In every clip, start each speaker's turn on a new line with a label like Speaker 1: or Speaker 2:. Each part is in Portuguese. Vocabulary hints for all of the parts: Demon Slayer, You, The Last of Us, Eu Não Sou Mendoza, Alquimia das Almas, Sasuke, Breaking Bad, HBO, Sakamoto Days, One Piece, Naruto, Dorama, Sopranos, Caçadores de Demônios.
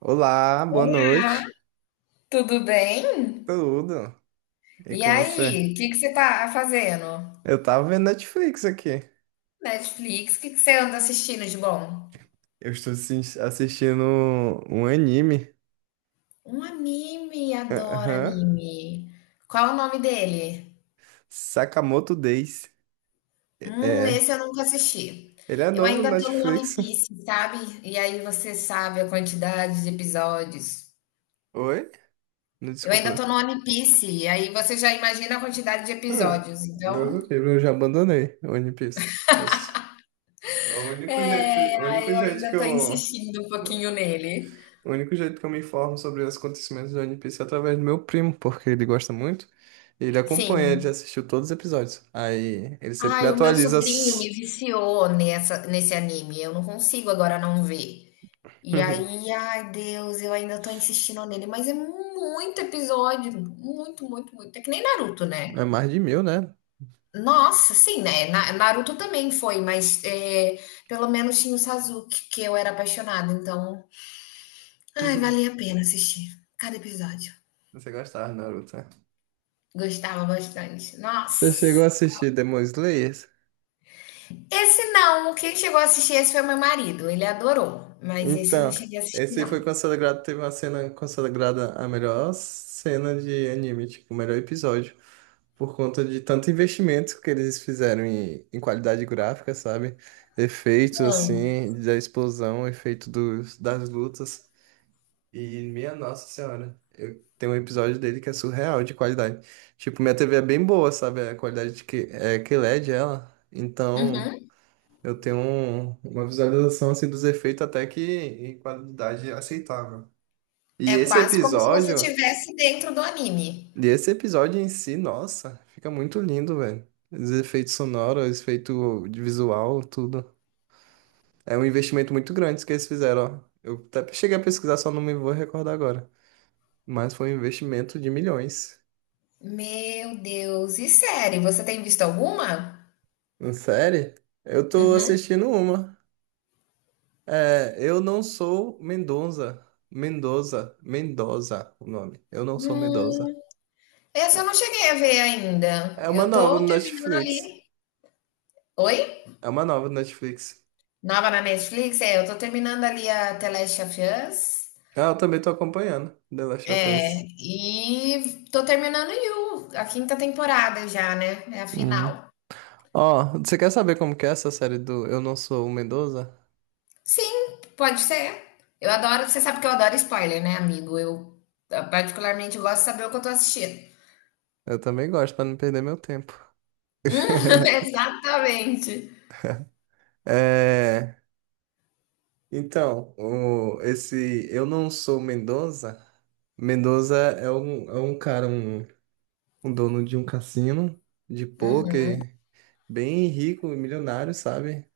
Speaker 1: Olá, boa
Speaker 2: Oi,
Speaker 1: noite.
Speaker 2: tudo bem?
Speaker 1: Tudo? E
Speaker 2: E
Speaker 1: com você?
Speaker 2: aí, o que que você tá fazendo?
Speaker 1: Eu tava vendo Netflix aqui.
Speaker 2: Netflix, o que que você anda assistindo de bom?
Speaker 1: Eu estou assistindo um anime.
Speaker 2: Um anime, adoro
Speaker 1: Aham.
Speaker 2: anime. Qual é o nome dele?
Speaker 1: Sakamoto Days. É.
Speaker 2: Esse eu nunca assisti.
Speaker 1: Ele é
Speaker 2: Eu
Speaker 1: novo no
Speaker 2: ainda tô no One
Speaker 1: Netflix.
Speaker 2: Piece, sabe? E aí você sabe a quantidade de episódios.
Speaker 1: Oi? Não,
Speaker 2: Eu
Speaker 1: desculpa.
Speaker 2: ainda
Speaker 1: Não.
Speaker 2: tô no One Piece, e aí você já imagina a quantidade de
Speaker 1: Hum,
Speaker 2: episódios. Então,
Speaker 1: Deus do livro, eu já abandonei o One Piece. Eu s-
Speaker 2: é,
Speaker 1: o único
Speaker 2: aí eu
Speaker 1: jeito que
Speaker 2: ainda tô
Speaker 1: eu
Speaker 2: insistindo um pouquinho nele.
Speaker 1: O único jeito que eu me informo sobre os acontecimentos do One Piece é através do meu primo, porque ele gosta muito. E ele acompanha, ele
Speaker 2: Sim,
Speaker 1: já assistiu todos os episódios. Aí ele sempre me
Speaker 2: ai, o meu
Speaker 1: atualiza.
Speaker 2: sobrinho me
Speaker 1: As-
Speaker 2: viciou nesse anime. Eu não consigo agora não ver. E aí, ai, Deus, eu ainda tô insistindo nele, mas é muito episódio, muito, muito, muito. É que nem Naruto, né?
Speaker 1: É mais de mil, né?
Speaker 2: Nossa, sim, né? Naruto também foi, mas é, pelo menos tinha o Sasuke, que eu era apaixonada, então, ai, valia a pena assistir cada episódio.
Speaker 1: Você gostava, Naruto? Né?
Speaker 2: Gostava bastante.
Speaker 1: Você chegou a
Speaker 2: Nossa.
Speaker 1: assistir Demon Slayer?
Speaker 2: Esse não, quem chegou a assistir esse foi meu marido, ele adorou, mas esse eu não
Speaker 1: Então,
Speaker 2: cheguei a assistir
Speaker 1: esse foi
Speaker 2: não.
Speaker 1: consagrado. Teve uma cena consagrada a melhor cena de anime, tipo, o melhor episódio. Por conta de tanto investimento que eles fizeram em qualidade gráfica, sabe? Efeitos,
Speaker 2: Hã.
Speaker 1: assim, da explosão, efeito das lutas. E, minha Nossa Senhora, eu tenho um episódio dele que é surreal de qualidade. Tipo, minha TV é bem boa, sabe? A qualidade de que, é que LED ela. Então,
Speaker 2: Uhum.
Speaker 1: eu tenho uma visualização, assim, dos efeitos até que em qualidade aceitável. E
Speaker 2: É
Speaker 1: esse
Speaker 2: quase como se você
Speaker 1: episódio.
Speaker 2: estivesse dentro do anime.
Speaker 1: E esse episódio em si, nossa, fica muito lindo, velho. Os efeitos sonoros, os efeitos de visual, tudo. É um investimento muito grande que eles fizeram, ó. Eu até cheguei a pesquisar, só não me vou recordar agora. Mas foi um investimento de milhões.
Speaker 2: Meu Deus, e série, você tem visto alguma?
Speaker 1: Uma série? Eu tô
Speaker 2: Uhum.
Speaker 1: assistindo uma. É, Eu Não Sou Mendonça. Mendoza. Mendoza, o nome. Eu Não Sou Mendoza.
Speaker 2: Hum, essa eu não cheguei a ver ainda,
Speaker 1: É uma
Speaker 2: eu
Speaker 1: nova
Speaker 2: tô
Speaker 1: no
Speaker 2: terminando
Speaker 1: Netflix.
Speaker 2: ali. Oi?
Speaker 1: É uma nova no Netflix.
Speaker 2: Nova na Netflix? É, eu tô terminando ali a The Last of Us,
Speaker 1: Ah, eu também tô acompanhando The Last of
Speaker 2: é,
Speaker 1: Us.
Speaker 2: e tô terminando You, a quinta temporada já, né, é a
Speaker 1: Uhum.
Speaker 2: final.
Speaker 1: Ó, você quer saber como que é essa série do Eu Não Sou o Mendoza?
Speaker 2: Sim, pode ser. Eu adoro, você sabe que eu adoro spoiler, né, amigo? Eu, ah, particularmente gosto de saber o que eu tô assistindo.
Speaker 1: Eu também gosto, pra não perder meu tempo.
Speaker 2: Hum, exatamente.
Speaker 1: É, então, esse Eu Não Sou o Mendoza. Mendoza é um cara, um dono de um cassino de pôquer, bem rico, milionário, sabe?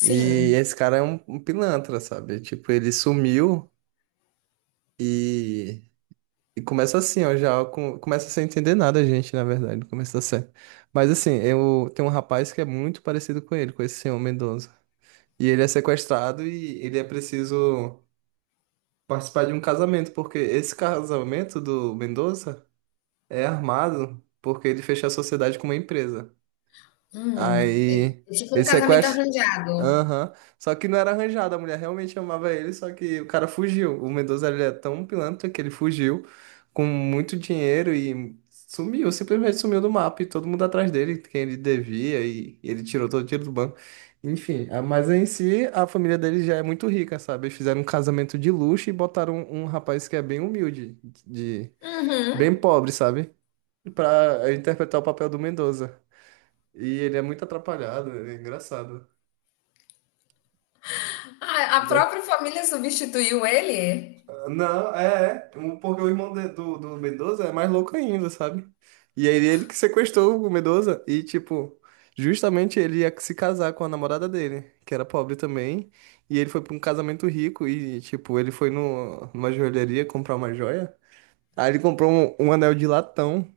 Speaker 1: E esse cara é um, um pilantra, sabe? Tipo, ele sumiu. E E começa assim, ó, começa sem entender nada a gente, na verdade, no começo da série. Mas assim, eu tem um rapaz que é muito parecido com ele, com esse senhor Mendoza. E ele é sequestrado e ele é preciso participar de um casamento, porque esse casamento do Mendoza é armado, porque ele fechou a sociedade com uma empresa.
Speaker 2: Hum. É
Speaker 1: Aí
Speaker 2: é tipo um
Speaker 1: ele
Speaker 2: casamento
Speaker 1: sequestra.
Speaker 2: arranjado.
Speaker 1: Aham. Só que não era arranjado, a mulher realmente amava ele, só que o cara fugiu. O Mendoza ele é tão pilantra que ele fugiu com muito dinheiro e sumiu, simplesmente sumiu do mapa e todo mundo atrás dele, quem ele devia, e ele tirou todo o dinheiro do banco. Enfim, mas em si a família dele já é muito rica, sabe? Eles fizeram um casamento de luxo e botaram um, um rapaz que é bem humilde, de bem
Speaker 2: Uhum.
Speaker 1: pobre, sabe? Pra interpretar o papel do Mendoza. E ele é muito atrapalhado, ele é engraçado.
Speaker 2: A própria família substituiu ele
Speaker 1: Não, é, é. Porque o irmão do, do Mendoza é mais louco ainda, sabe? E aí ele que sequestrou o Mendoza e, tipo, justamente ele ia se casar com a namorada dele, que era pobre também. E ele foi pra um casamento rico e, tipo, ele foi no, numa joalheria comprar uma joia. Aí ele comprou um, um anel de latão.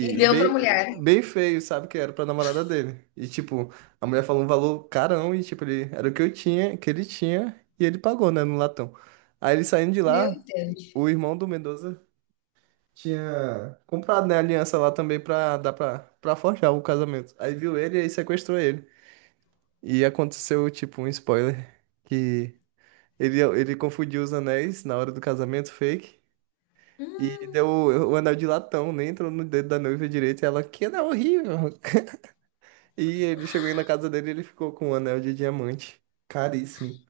Speaker 2: e deu pra
Speaker 1: bem,
Speaker 2: mulher.
Speaker 1: bem feio, sabe? Que era pra namorada dele. E, tipo, a mulher falou um valor carão e, tipo, ele, era o que eu tinha, que ele tinha, e ele pagou, né, no latão. Aí ele saindo de
Speaker 2: Meu
Speaker 1: lá,
Speaker 2: Deus.
Speaker 1: o irmão do Mendoza tinha comprado, né, a aliança lá também pra dar pra, pra forjar o casamento. Aí viu ele e aí sequestrou ele. E aconteceu, tipo, um spoiler, que ele confundiu os anéis na hora do casamento fake. E deu o anel de latão, nem entrou no dedo da noiva direito. E ela, que anel horrível! E ele chegou aí na casa dele e ele ficou com um anel de diamante. Caríssimo.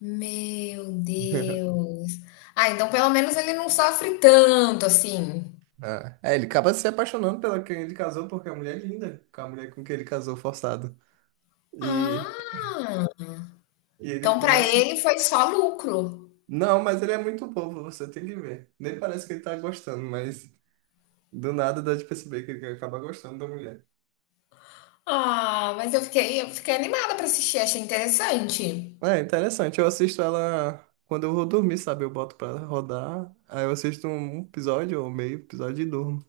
Speaker 2: Meu Deus. Ah, então pelo menos ele não sofre tanto assim.
Speaker 1: Ah. É, ele acaba se apaixonando pela quem ele casou, porque a mulher é linda, com a mulher com quem ele casou forçado. E,
Speaker 2: Ah,
Speaker 1: e ele
Speaker 2: então pra
Speaker 1: começa.
Speaker 2: ele foi só lucro.
Speaker 1: Não, mas ele é muito bobo, você tem que ver. Nem parece que ele tá gostando, mas do nada dá de perceber que ele acaba gostando da mulher.
Speaker 2: Ah, mas eu fiquei animada pra assistir, achei interessante.
Speaker 1: É interessante, eu assisto ela quando eu vou dormir, sabe? Eu boto pra rodar, aí eu assisto um episódio ou meio episódio e durmo.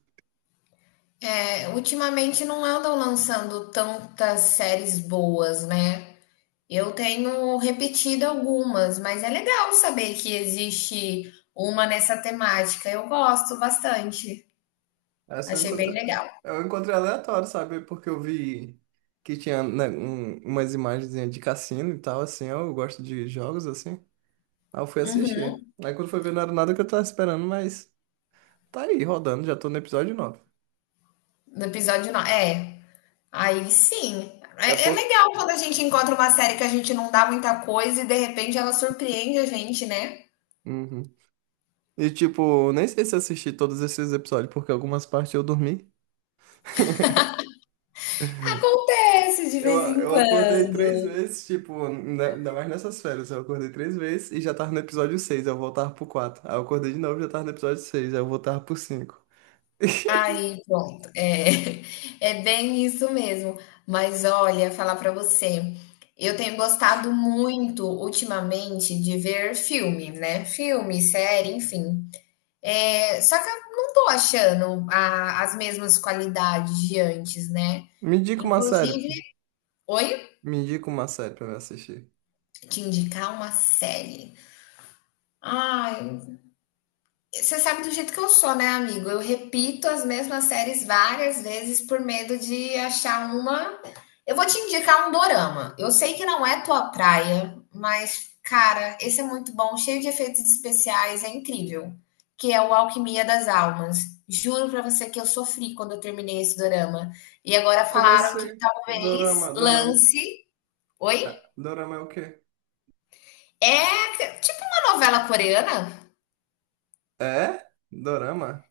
Speaker 2: É, ultimamente não andam lançando tantas séries boas, né? Eu tenho repetido algumas, mas é legal saber que existe uma nessa temática. Eu gosto bastante.
Speaker 1: Essa
Speaker 2: Achei bem legal.
Speaker 1: eu encontrei aleatório, sabe? Porque eu vi que tinha, né, umas imagens de cassino e tal, assim. Eu gosto de jogos, assim. Aí eu fui
Speaker 2: Uhum.
Speaker 1: assistir. Aí quando foi ver, não era nada que eu tava esperando, mas tá aí, rodando. Já tô no episódio nove.
Speaker 2: No episódio 9. É, aí sim.
Speaker 1: É
Speaker 2: É, é
Speaker 1: por...
Speaker 2: legal quando a gente encontra uma série que a gente não dá muita coisa e de repente ela surpreende a gente, né?
Speaker 1: Uhum. E, tipo, nem sei se eu assisti todos esses episódios, porque algumas partes eu dormi.
Speaker 2: Acontece de
Speaker 1: Eu,
Speaker 2: vez em
Speaker 1: eu acordei três
Speaker 2: quando.
Speaker 1: vezes, tipo, né, ainda mais nessas férias. Eu acordei três vezes e já tava no episódio 6 eu voltava pro quatro. Aí eu acordei de novo e já tava no episódio seis aí eu voltava pro cinco.
Speaker 2: Aí, pronto. É, é bem isso mesmo. Mas olha, falar pra você, eu tenho gostado muito ultimamente de ver filme, né? Filme, série, enfim. É, só que eu não tô achando as mesmas qualidades de antes, né?
Speaker 1: Me indica uma série,
Speaker 2: Inclusive,
Speaker 1: pô.
Speaker 2: oi?
Speaker 1: Me indica uma série pra eu assistir.
Speaker 2: Te indicar uma série. Ai, você sabe do jeito que eu sou, né, amigo? Eu repito as mesmas séries várias vezes por medo de achar uma. Eu vou te indicar um dorama. Eu sei que não é tua praia, mas, cara, esse é muito bom, cheio de efeitos especiais, é incrível. Que é o Alquimia das Almas. Juro pra você que eu sofri quando eu terminei esse dorama. E agora
Speaker 1: Como
Speaker 2: falaram que
Speaker 1: assim?
Speaker 2: talvez
Speaker 1: Dorama.
Speaker 2: lance.
Speaker 1: Ah,
Speaker 2: Oi?
Speaker 1: Dorama é o quê?
Speaker 2: É tipo uma novela coreana.
Speaker 1: É? Dorama?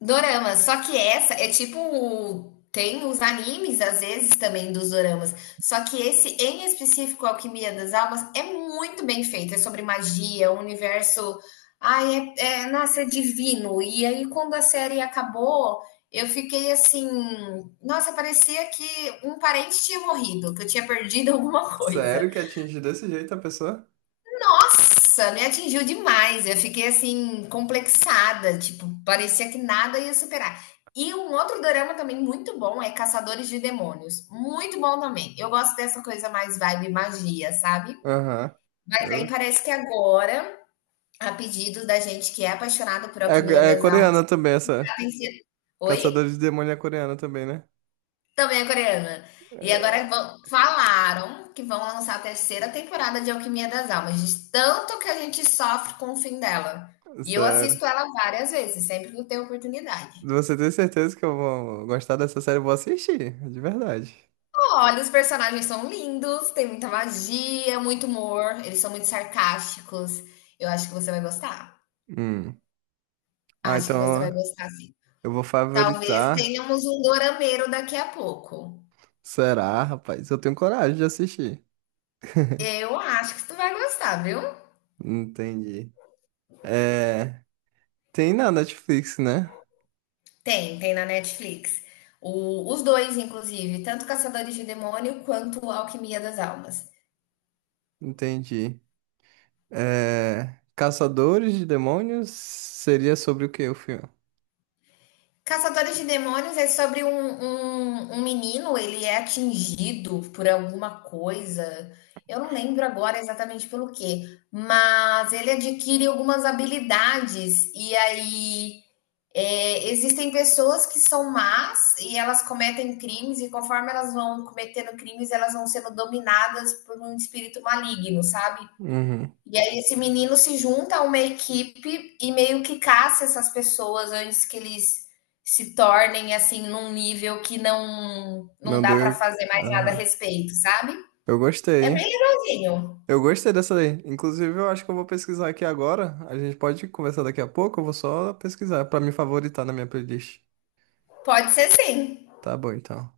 Speaker 2: Dorama, só que essa é tipo. Tem os animes, às vezes, também dos doramas. Só que esse, em específico, Alquimia das Almas, é muito bem feito. É sobre magia, o universo. Ai, é, é, nossa, é divino. E aí, quando a série acabou, eu fiquei assim. Nossa, parecia que um parente tinha morrido, que eu tinha perdido alguma coisa.
Speaker 1: Sério que atinge desse jeito a pessoa?
Speaker 2: Nossa, me atingiu demais. Eu fiquei assim, complexada. Tipo, parecia que nada ia superar. E um outro dorama também muito bom é Caçadores de Demônios. Muito bom também. Eu gosto dessa coisa mais vibe magia, sabe?
Speaker 1: Aham.
Speaker 2: Mas aí
Speaker 1: Eu-
Speaker 2: parece que agora, a pedido da gente que é apaixonado por
Speaker 1: É,
Speaker 2: Alquimia
Speaker 1: é
Speaker 2: das Almas,
Speaker 1: coreana também essa.
Speaker 2: tá tem. Oi?
Speaker 1: Caçadores de Demônio é coreana também, né?
Speaker 2: Também é coreana. E agora
Speaker 1: É,
Speaker 2: falaram que vão lançar a 3ª temporada de Alquimia das Almas, de tanto que a gente sofre com o fim dela. E eu
Speaker 1: sério.
Speaker 2: assisto ela várias vezes, sempre que eu tenho oportunidade.
Speaker 1: Você tem certeza que eu vou gostar dessa série? Eu vou assistir, de verdade.
Speaker 2: Olha, os personagens são lindos, tem muita magia, muito humor, eles são muito sarcásticos. Eu acho que você vai gostar.
Speaker 1: Hum. Ah,
Speaker 2: Acho que você vai
Speaker 1: então
Speaker 2: gostar, sim.
Speaker 1: eu vou
Speaker 2: Talvez
Speaker 1: favoritar.
Speaker 2: tenhamos um dorameiro daqui a pouco.
Speaker 1: Será, rapaz? Eu tenho coragem de assistir.
Speaker 2: Eu acho que tu vai gostar, viu?
Speaker 1: Entendi. É, tem na Netflix, né?
Speaker 2: Tem, tem na Netflix. Os dois, inclusive, tanto Caçadores de Demônio quanto Alquimia das Almas.
Speaker 1: Entendi. É, Caçadores de Demônios seria sobre o quê o filme?
Speaker 2: Caçadores de Demônios é sobre um, um, um menino, ele é atingido por alguma coisa. Eu não lembro agora exatamente pelo quê, mas ele adquire algumas habilidades. E aí é, existem pessoas que são más e elas cometem crimes, e conforme elas vão cometendo crimes, elas vão sendo dominadas por um espírito maligno, sabe?
Speaker 1: Uhum.
Speaker 2: E aí esse menino se junta a uma equipe e meio que caça essas pessoas antes que eles se tornem assim num nível que não
Speaker 1: Não
Speaker 2: dá pra
Speaker 1: deu.
Speaker 2: fazer mais nada a
Speaker 1: Aham.
Speaker 2: respeito, sabe?
Speaker 1: Eu gostei,
Speaker 2: É bem
Speaker 1: hein?
Speaker 2: legalzinho.
Speaker 1: Eu gostei dessa daí. Inclusive, eu acho que eu vou pesquisar aqui agora. A gente pode conversar daqui a pouco. Eu vou só pesquisar pra me favoritar na minha playlist.
Speaker 2: Pode ser sim.
Speaker 1: Tá bom, então.